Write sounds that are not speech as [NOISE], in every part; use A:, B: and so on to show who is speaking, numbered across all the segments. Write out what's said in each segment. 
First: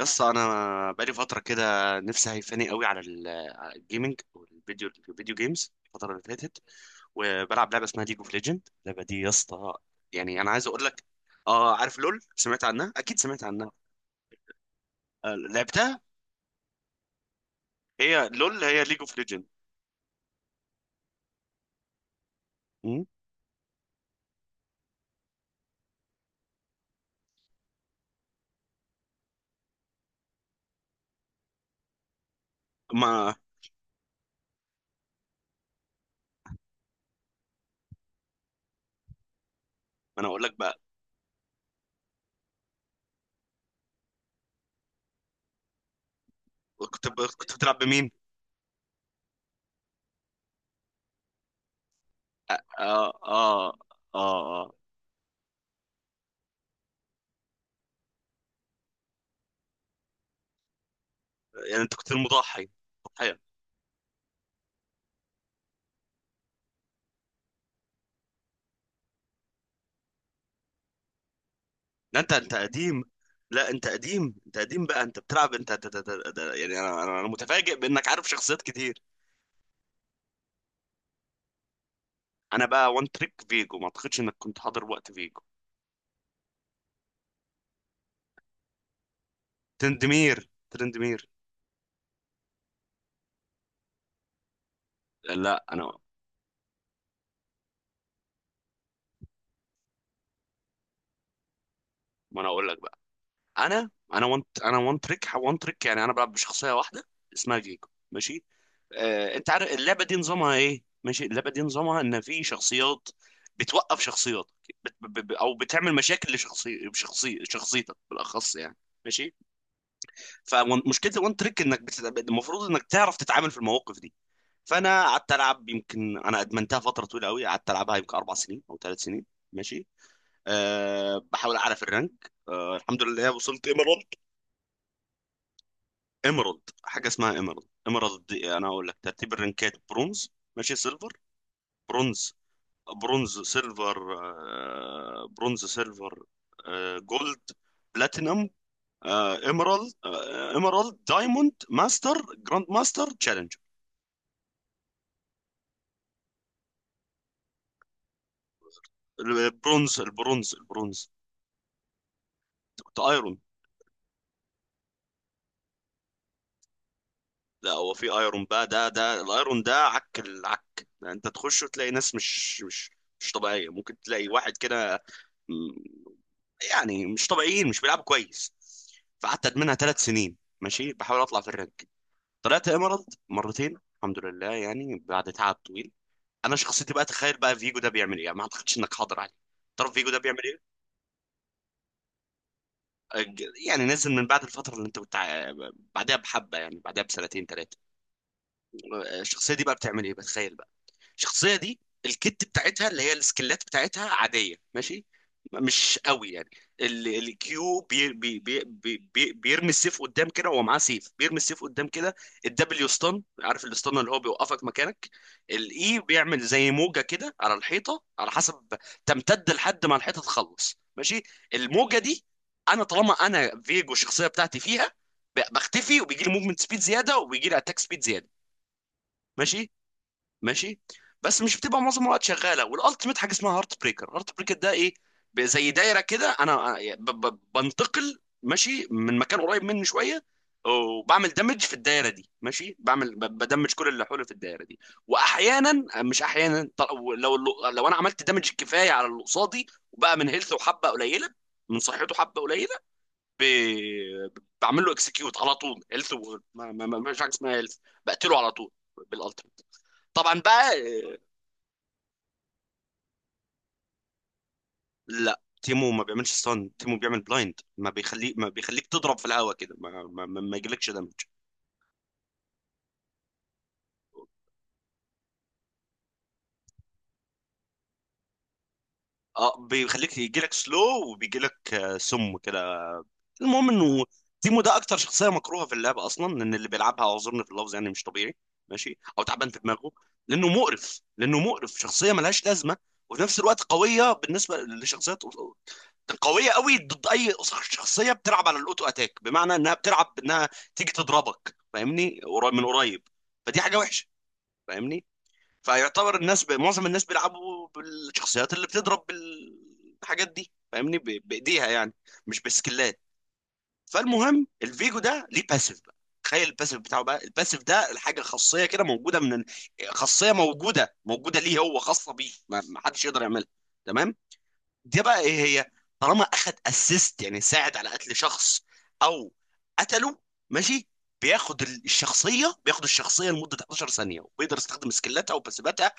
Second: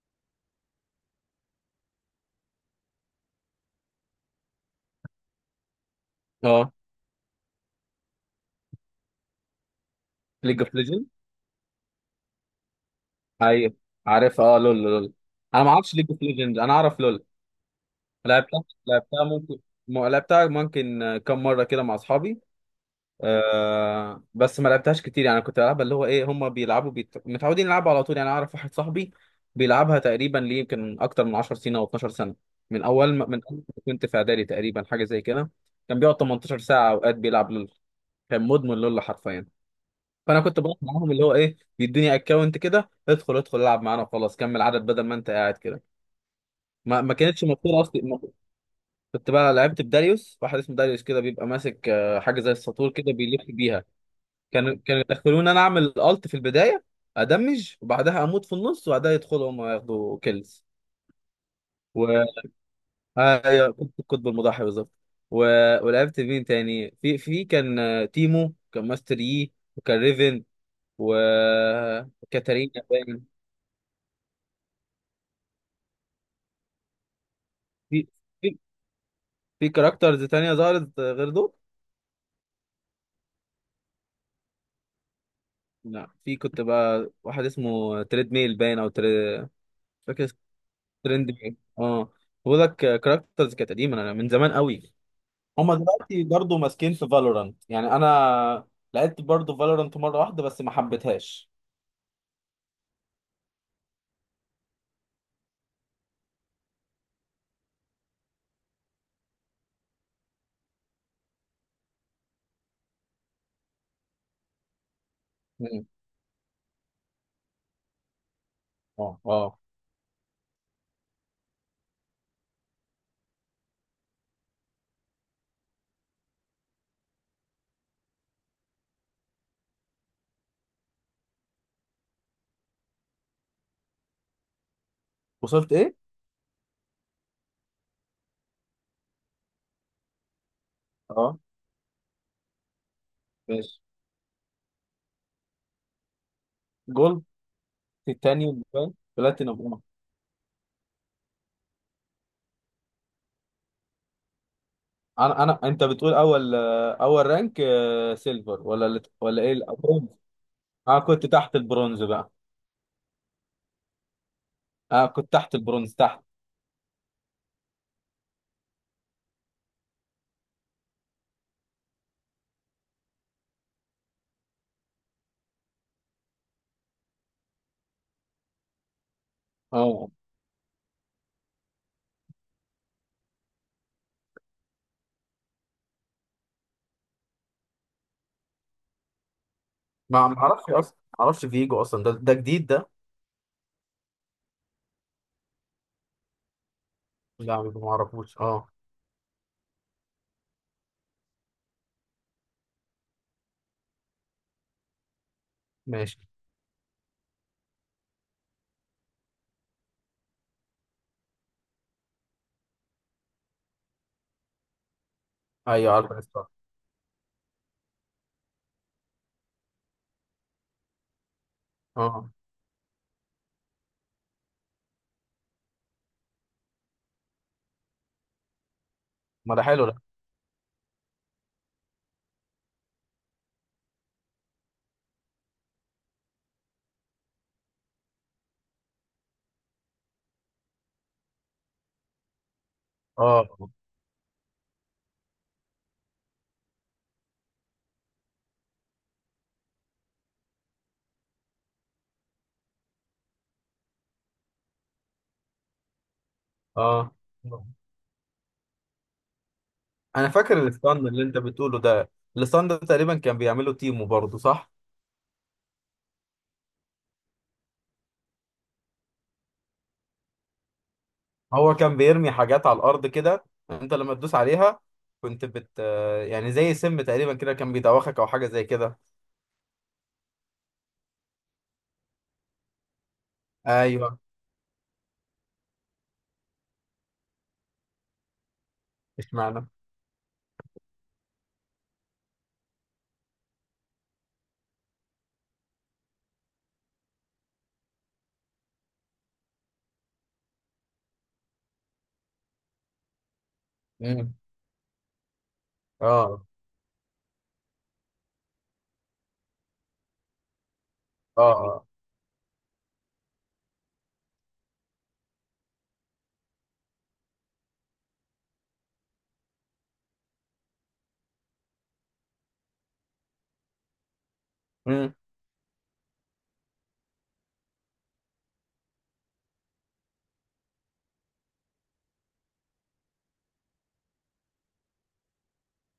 A: يس، انا بقالي فتره كده. نفسي هيفاني قوي على على الجيمنج والفيديو الفيديو جيمز الفتره اللي فاتت.
B: اه،
A: وبلعب لعبه اسمها ليج اوف ليجند، اللعبه دي يا اسطى، يعني انا
B: ليج
A: عايز
B: اوف
A: اقول لك.
B: ليجند.
A: اه، عارف لول، سمعت عنها، اكيد سمعت عنها.
B: ايوه، عارف. اه لول.
A: آه،
B: انا ما اعرفش
A: لعبتها.
B: ليج اوف ليجند، انا اعرف لول.
A: هي
B: لعبتها
A: لول، هي ليج اوف
B: لعبتها
A: ليجند.
B: ممكن. لعبتها ممكن كم مره كده مع اصحابي. آه بس ما لعبتهاش كتير، يعني كنت بلعبها اللي هو ايه، هم بيلعبوا متعودين يلعبوا على طول. يعني اعرف واحد صاحبي بيلعبها تقريبا ليه يمكن اكتر من 10 سنين او 12 سنه،
A: ما ما
B: من أول ما كنت في اعدادي تقريبا، حاجه زي كده. كان بيقعد 18 ساعه اوقات بيلعب لول، كان مدمن لول حرفيا.
A: انا
B: فانا
A: اقول لك
B: كنت بروح
A: بقى،
B: معاهم، اللي هو ايه، بيدوني اكونت كده، ادخل العب معانا وخلاص كمل عدد بدل ما انت قاعد كده. ما ما كانتش
A: كنت بتلعب
B: مفكوره اصلي
A: بمين؟
B: كنت بقى لعبت بداريوس، واحد اسمه داريوس كده، بيبقى ماسك حاجه زي
A: اه،
B: الساطور
A: اه،
B: كده بيلف
A: اه،
B: بيها.
A: آه.
B: كانوا يدخلوني انا اعمل الت في البدايه، ادمج وبعدها اموت في النص، وبعدها يدخلوا هم ياخدوا كيلز.
A: يعني انت
B: و
A: كنت المضحي، ضحيه.
B: آه، ايوه، كنت القطب المضاحي بالظبط. و... ولعبت مين تاني؟ في كان آه، تيمو، كان ماستر يي، وكان ريفن،
A: لا، انت
B: وكاتارينا.
A: قديم. لا انت قديم، انت قديم بقى، انت بتلعب، يعني انا انا أنا متفاجئ
B: في
A: بانك عارف
B: في
A: شخصيات كتير.
B: في كاركترز تانية ظهرت غير دول؟
A: انا بقى وان تريك فيجو، ما اعتقدش انك كنت حاضر وقت فيجو.
B: لا، في كنت بقى واحد اسمه تريد ميل باين او تريد، فاكر
A: ترندمير،
B: اسمه
A: ترندمير.
B: ترند ميل اه. بقول لك كاركترز كانت قديمة، انا من زمان قوي.
A: لا
B: هما
A: انا.
B: دلوقتي برضه ماسكين في فالورانت. يعني انا لعبت برضه فالورانت مرة واحدة بس ما حبيتهاش.
A: ما انا اقول لك بقى. انا وان تريك، يعني انا بلعب بشخصيه واحده اسمها فيجو، ماشي. آه، انت عارف اللعبه دي نظامها ايه؟ ماشي، اللعبه دي نظامها ان في شخصيات بتوقف شخصيات، او
B: مم.
A: بتعمل مشاكل شخصيتك بالاخص يعني.
B: اه،
A: ماشي،
B: اه.
A: فمشكله الوان تريك المفروض انك تعرف تتعامل في المواقف دي. فانا قعدت العب، يمكن انا ادمنتها فتره طويله قوي، قعدت العبها يمكن اربع سنين او ثلاث سنين، ماشي. بحاول اعرف الرانك، الحمد لله وصلت ايمرالد.
B: وصلت ايه؟
A: ايمرالد، حاجه اسمها ايمرالد. ايمرالد دي، انا اقول لك ترتيب الرانكات: برونز، ماشي، سيلفر،
B: اه.
A: برونز برونز
B: ماشي.
A: سيلفر، برونز، سيلفر،
B: جولد.
A: جولد، بلاتينم،
B: تيتانيوم باين،
A: آه،
B: بلاتينوم اه.
A: ايمرالد، آه، ايمرالد، دايموند، ماستر، جراند ماستر، تشالنج.
B: انا انت بتقول اول رانك آه، سيلفر ولا ايه
A: البرونز،
B: الأول؟
A: البرونز، البرونز.
B: اه، كنت تحت البرونز بقى.
A: أنت كنت ايرون.
B: اه، كنت تحت البرونز تحت.
A: لا، هو في ايرون بقى، ده الايرون ده عك العك، يعني انت تخش وتلاقي ناس مش طبيعيه، ممكن تلاقي واحد كده، م- يعني مش طبيعيين، مش بيلعبوا كويس. فقعدت ادمنها ثلاث
B: اه.
A: سنين، ماشي، بحاول اطلع في الرانك. طلعت ايمرالد مرتين الحمد لله، يعني بعد تعب طويل. انا شخصيتي بقى، تخيل بقى فيجو ده بيعمل ايه، يعني ما اعتقدش انك حاضر عليه. تعرف فيجو ده
B: ما
A: بيعمل
B: اعرفش
A: ايه؟
B: اصلا، ما اعرفش فيجو اصلا، ده جديد ده.
A: أج- يعني نزل من بعد الفتره اللي انت كنت بعدها بحبه، يعني بعدها بسنتين
B: لا،
A: ثلاثه.
B: ما اعرفوش اه.
A: الشخصيه دي بقى بتعمل ايه؟ بتخيل بقى الشخصيه دي، الكت بتاعتها اللي هي السكلات بتاعتها عاديه، ماشي، مش
B: ماشي.
A: قوي يعني. الكيو بي بي بي بي بي بيرمي السيف قدام كده، وهو معاه سيف بيرمي السيف قدام كده. الدبليو ستان، عارف الستان اللي هو بيوقفك مكانك.
B: ايوه،
A: الاي
B: عارف
A: بيعمل
B: الاستان.
A: زي موجه كده على الحيطه، على حسب تمتد لحد ما الحيطه تخلص، ماشي. الموجه دي،
B: اه،
A: انا طالما انا فيجو الشخصيه بتاعتي فيها، بختفي وبيجي لي موفمنت سبيد زياده وبيجي لي اتاك سبيد زياده،
B: ما ده
A: ماشي،
B: حلو ده.
A: ماشي. بس مش بتبقى معظم الوقت شغاله، والالتيميت حاجه اسمها هارت بريكر. هارت بريكر ده ايه؟ زي دايره كده، انا بنتقل، ماشي، من مكان قريب مني شويه، وبعمل دمج في الدايره دي، ماشي، بعمل
B: اه،
A: بدمج كل اللي حولي في الدايره دي. واحيانا آه، مش احيانا، لو، انا عملت دمج كفايه على اللي قصادي، وبقى من هيلثه وحبه قليله، من صحته حبه قليله، ب... بعمل له اكسكيوت على طول. هيلث و... ما... ما... ما...
B: اه.
A: مش حاجه اسمها هيلث، بقتله على طول بالالتيميت،
B: انا
A: طبعا
B: فاكر
A: بقى،
B: الاستان
A: آه.
B: اللي انت بتقوله ده، الاستان ده تقريبا كان بيعمله تيمو برضه صح؟
A: لا، تيمو ما بيعملش ستان، تيمو بيعمل بلايند، ما بيخليك تضرب في الهواء كده، ما يجيلكش دمج.
B: هو كان بيرمي حاجات على الارض كده، انت لما تدوس عليها كنت بت، يعني زي سم تقريبا كده، كان بيدوخك او حاجه زي كده.
A: اه، بيخليك يجيلك سلو، وبيجيلك آه، سم كده. المهم انه
B: ايوه.
A: تيمو ده اكتر شخصيه مكروهه في اللعبه اصلا، لان اللي بيلعبها، اعذرني في اللفظ، يعني مش طبيعي، ماشي، او تعبان في
B: اشمعنى؟
A: دماغه. لانه مقرف، شخصيه ملهاش لازمه، وفي نفس الوقت قويه بالنسبه لشخصيات، قويه قوي ضد اي شخصيه بتلعب على الاوتو اتاك، بمعنى انها بتلعب، انها تيجي تضربك، فاهمني، من قريب. فدي حاجه وحشه،
B: امم.
A: فاهمني. فيعتبر الناس
B: اه،
A: معظم الناس بيلعبوا بالشخصيات اللي بتضرب بالحاجات دي، فاهمني،
B: اه،
A: بايديها
B: اه.
A: يعني، مش بسكلات. فالمهم الفيجو ده ليه باسيف بقى، تخيل الباسيف بتاعه بقى، الباسيف ده الحاجه خاصيه كده موجوده من خاصيه موجوده ليه، هو خاصه بيه، ما حدش يقدر يعملها. تمام، دي بقى ايه هي؟ طالما اخد اسيست، يعني ساعد على قتل شخص او قتله، ماشي، بياخد الشخصيه لمده 11 ثانيه، وبيقدر يستخدم سكيلاتها وباسيفاتها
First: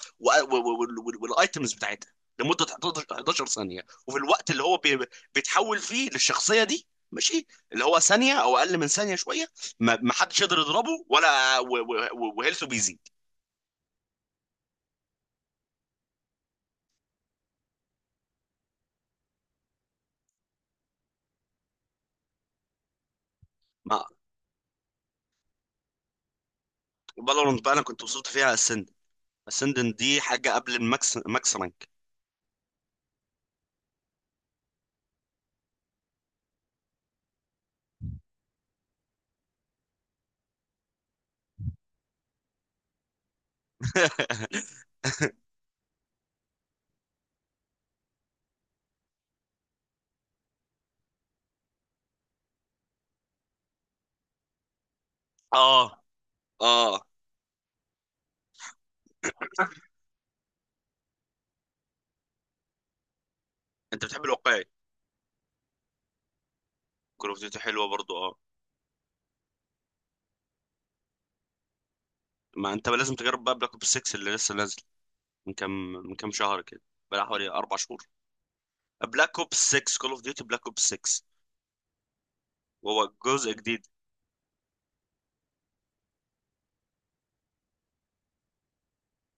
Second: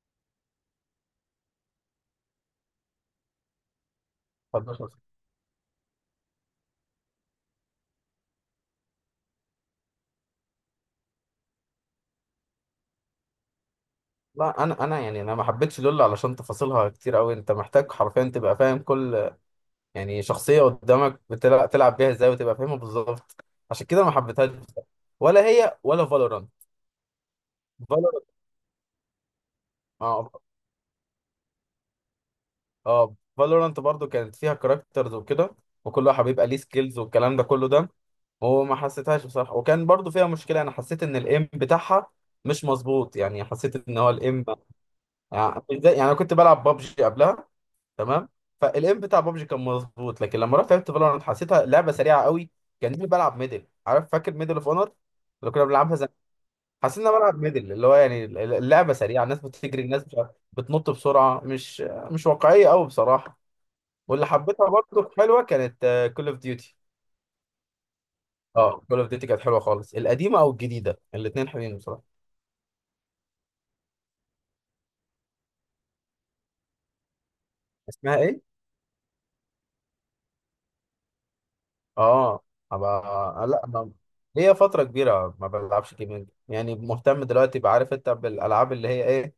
A: والايتمز بتاعتها لمده 11 ثانيه، وفي الوقت اللي هو
B: امم.
A: بيتحول فيه للشخصيه دي، ماشي، اللي هو ثانيه او اقل من ثانيه شويه، ما حدش يقدر يضربه، ولا وهيلثه بيزيد.
B: لا، انا يعني انا ما حبيتش لول علشان تفاصيلها كتير قوي، انت محتاج حرفيا تبقى فاهم كل يعني شخصيه قدامك بتلعب، تلعب بيها ازاي وتبقى فاهمها بالظبط. عشان
A: ما
B: كده ما حبيتهاش بصراحة. ولا هي ولا فالورانت.
A: فالورانت بقى، انا كنت
B: فالورانت.
A: وصلت فيها السند، دي
B: اه،
A: حاجه قبل الماكس، ماكس رانك.
B: اه. فالورانت برضو كانت فيها كاركترز وكده، وكل واحد بيبقى ليه سكيلز والكلام ده كله ده. وما حسيتهاش بصراحه، وكان برضو فيها مشكله، انا حسيت ان الايم بتاعها مش مظبوط، يعني حسيت ان هو الايم،
A: [LAUGHS]
B: يعني انا كنت بلعب بابجي قبلها تمام، فالام بتاع بابجي كان مظبوط، لكن لما رحت لعبت فالورانت حسيتها لعبه سريعه قوي، كاني بلعب ميدل. عارف فاكر ميدل اوف اونر اللي كنا
A: اه،
B: بنلعبها زمان؟ حسيت
A: اه،
B: ان انا بلعب ميدل، اللي هو يعني اللعبه سريعه، الناس بتجري، الناس مش عارف- بتنط بسرعه، مش واقعيه قوي بصراحه.
A: انت بتحب
B: واللي
A: الواقعي.
B: حبيتها برضه حلوه كانت كول اوف ديوتي.
A: كول اوف ديوتي حلوه برضو، اه.
B: اه، كول اوف ديوتي كانت حلوه خالص، القديمه او الجديده الاثنين حلوين بصراحه.
A: ما انت لازم تجرب بقى بلاك اوبس 6 اللي لسه نازل من كام، شهر كده، بقى حوالي اربع شهور.
B: اسمها ايه؟
A: بلاك اوبس 6، كول اوف ديوتي بلاك اوبس 6،
B: اه.
A: وهو
B: هبقى.
A: جزء
B: لا
A: جديد،
B: ما هي فترة كبيرة ما بلعبش جيمنج، يعني مهتم دلوقتي، بعرف انت بالالعاب اللي هي ايه،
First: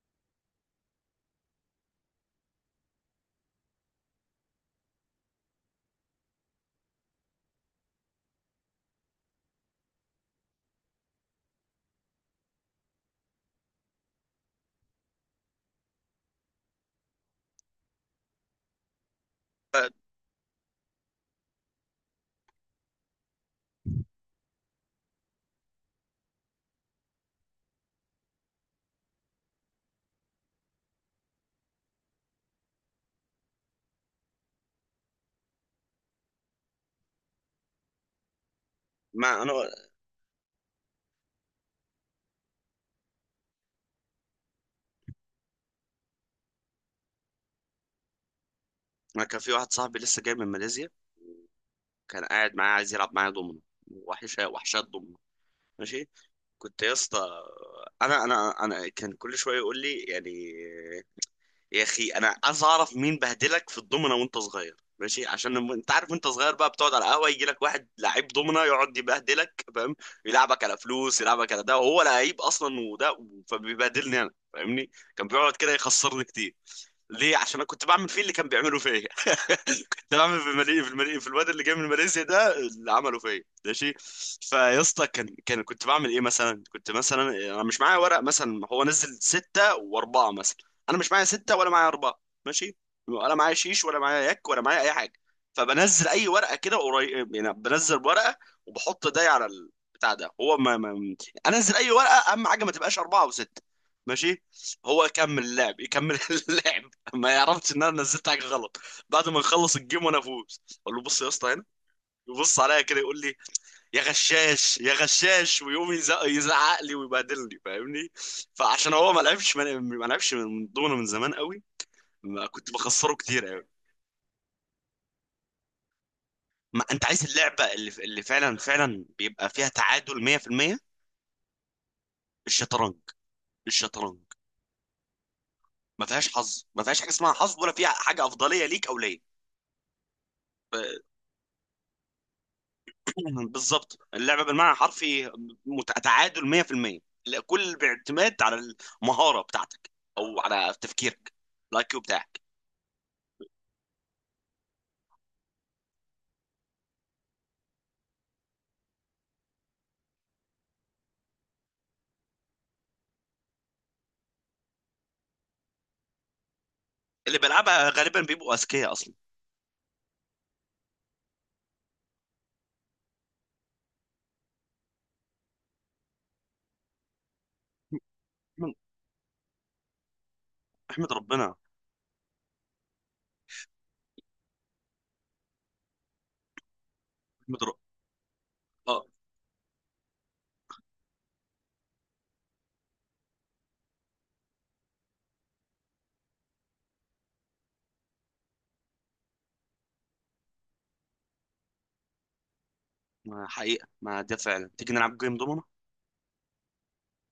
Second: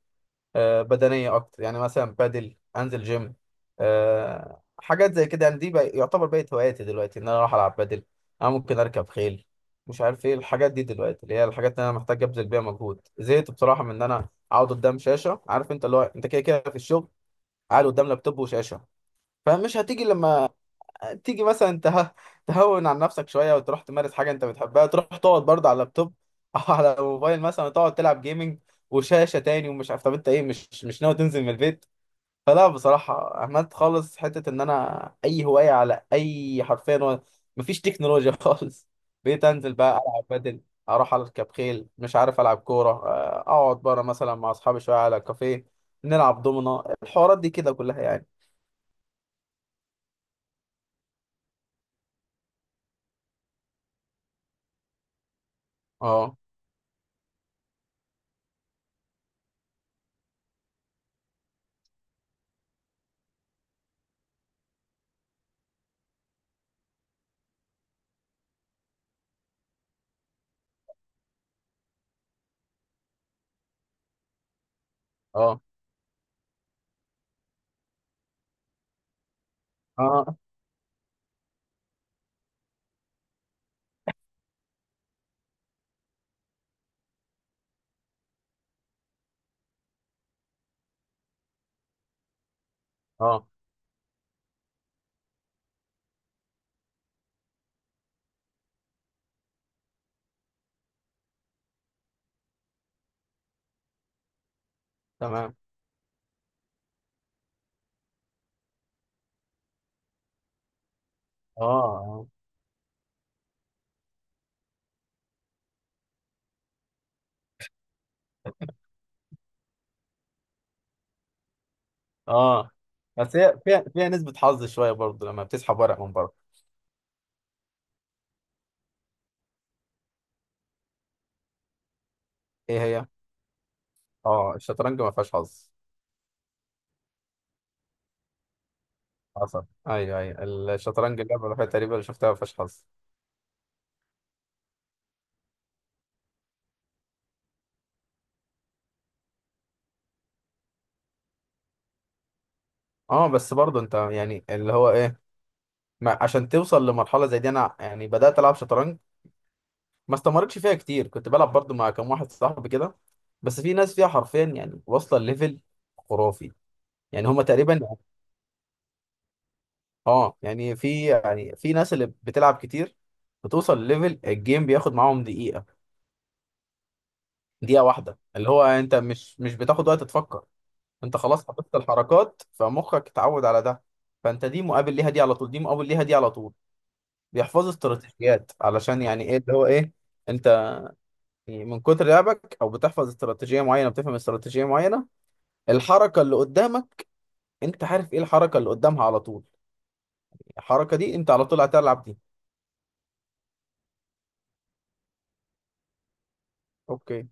B: آه، بدنيه اكتر. يعني مثلا بادل، انزل جيم، آه، حاجات زي كده. يعني دي بقى يعتبر بقت هواياتي دلوقتي، ان انا اروح العب بادل، انا ممكن اركب خيل، مش عارف ايه الحاجات دي دلوقتي، اللي هي الحاجات اللي انا محتاج ابذل بيها مجهود. زهقت بصراحه من ان انا اقعد قدام شاشه، عارف انت اللي هو انت كده كده في الشغل قاعد قدام لابتوب وشاشه. فمش
A: آه.
B: هتيجي لما تيجي مثلا ته... تهون عن نفسك شويه وتروح تمارس حاجه انت بتحبها، تروح تقعد برضه على اللابتوب [LAUGHS] او على الموبايل مثلا، تقعد تلعب جيمنج وشاشه تاني. ومش عارف، طب انت ايه مش ناوي تنزل من البيت؟ فلا بصراحه، عملت خالص حته ان انا اي هوايه على اي حرفيا مفيش تكنولوجيا [LAUGHS] خالص.
A: ما
B: بقيت
A: انا
B: انزل بقى العب بدل، اروح اركب خيل، مش عارف العب كوره، آه، اقعد بره مثلا مع اصحابي شويه على كافيه، نلعب دومنا، الحوارات دي كده كلها يعني.
A: ما كان في واحد صاحبي لسه جاي من ماليزيا، كان قاعد معايا عايز يلعب معايا دومينو. وحشه، وحشات دومينو، ماشي.
B: اه،
A: كنت يا اسطى، انا كان كل شويه يقول لي يعني: يا اخي انا عايز اعرف مين بهدلك في الضمنه وانت صغير، ماشي، عشان انت عارف وانت صغير بقى بتقعد على القهوه، يجي لك واحد لعيب ضمنه يقعد يبهدلك، فاهم، يلعبك على فلوس، يلعبك على ده وهو لعيب اصلا، وده فبيبهدلني انا، فاهمني. كان بيقعد
B: اه،
A: كده يخسرني كتير. ليه؟ عشان انا كنت بعمل فيه اللي كان بيعمله فيا. [LAUGHS] [LAUGHS] ده
B: اه،
A: عامل في المالي، في الواد اللي جاي من ماليزيا ده، اللي عمله فيا، ماشي. فيا اسطى، كان كان كنت بعمل ايه مثلا؟ كنت مثلا انا مش معايا ورق، مثلا هو نزل ستة واربعة، مثلا انا مش معايا ستة ولا معايا اربعة، ماشي، ولا
B: اه.
A: معايا شيش ولا معايا يك ولا معايا اي حاجة. فبنزل اي ورقة كده قريب، يعني بنزل ورقة وبحط ده على البتاع ده، هو ما, ما انزل اي ورقة، اهم حاجة ما تبقاش اربعة وستة، ماشي. هو يكمل
B: تمام.
A: اللعب، يكمل [LAUGHS] اللعب. ما يعرفش ان انا نزلت حاجه غلط. بعد ما نخلص الجيم وانا افوز، اقول له: بص يا اسطى هنا.
B: اه، اه،
A: يبص عليا كده يقول لي: يا غشاش، يا غشاش، ويقوم يزعق لي ويبهدلني، فاهمني. فعشان هو ما لعبش من ضمنه من زمان قوي، ما
B: اه.
A: كنت بخسره
B: بس
A: كتير
B: هي
A: قوي.
B: فيها نسبة حظ شوية برضه لما بتسحب ورق من بره.
A: ما انت عايز اللعبه اللي فعلا فعلا بيبقى فيها تعادل 100%:
B: ايه
A: الشطرنج.
B: هي؟
A: الشطرنج،
B: اه، الشطرنج ما فيهاش حظ.
A: ما فيهاش حظ، ما فيهاش حاجه اسمها حظ، ولا فيها حاجه افضليه ليك او ليا.
B: حصل. ايوه، ايوه، الشطرنج اللعبة الوحيدة تقريبا اللي شفتها ما فيهاش حظ.
A: [CLEARS THROAT] بالظبط اللعبه بالمعنى الحرفي، تعادل 100%. لا، كل باعتماد على المهاره بتاعتك او على تفكيرك، الاي كيو بتاعك.
B: اه بس برضه انت يعني اللي هو ايه، ما عشان توصل لمرحلة زي دي، انا يعني بدأت العب شطرنج، ما استمرتش فيها كتير، كنت بلعب برضه مع كام واحد صاحبي كده. بس في ناس فيها حرفيا يعني واصلة ليفل خرافي، يعني
A: اللي
B: هما تقريبا.
A: بيلعبها غالبا بيبقوا اذكياء اصلا.
B: اه. يعني في، يعني في ناس اللي بتلعب كتير بتوصل لليفل الجيم بياخد معاهم دقيقة، دقيقة واحدة، اللي هو
A: احمد،
B: انت مش بتاخد وقت تفكر،
A: احمد
B: انت خلاص
A: ربنا،
B: حفظت الحركات فمخك اتعود على ده، فانت دي مقابل ليها دي على طول، دي مقابل ليها دي على طول،
A: احمد
B: بيحفظوا
A: ربنا،
B: استراتيجيات علشان
A: اه.
B: يعني ايه اللي هو ايه انت، يعني من كتر لعبك او بتحفظ استراتيجية معينة، بتفهم استراتيجية معينة، الحركة اللي قدامك انت عارف ايه الحركة اللي قدامها على طول، الحركة دي انت على طول هتلعب دي.
A: ما حقيقه، ما ده فعلا، تيجي نلعب جيم دومنا.
B: اوكي.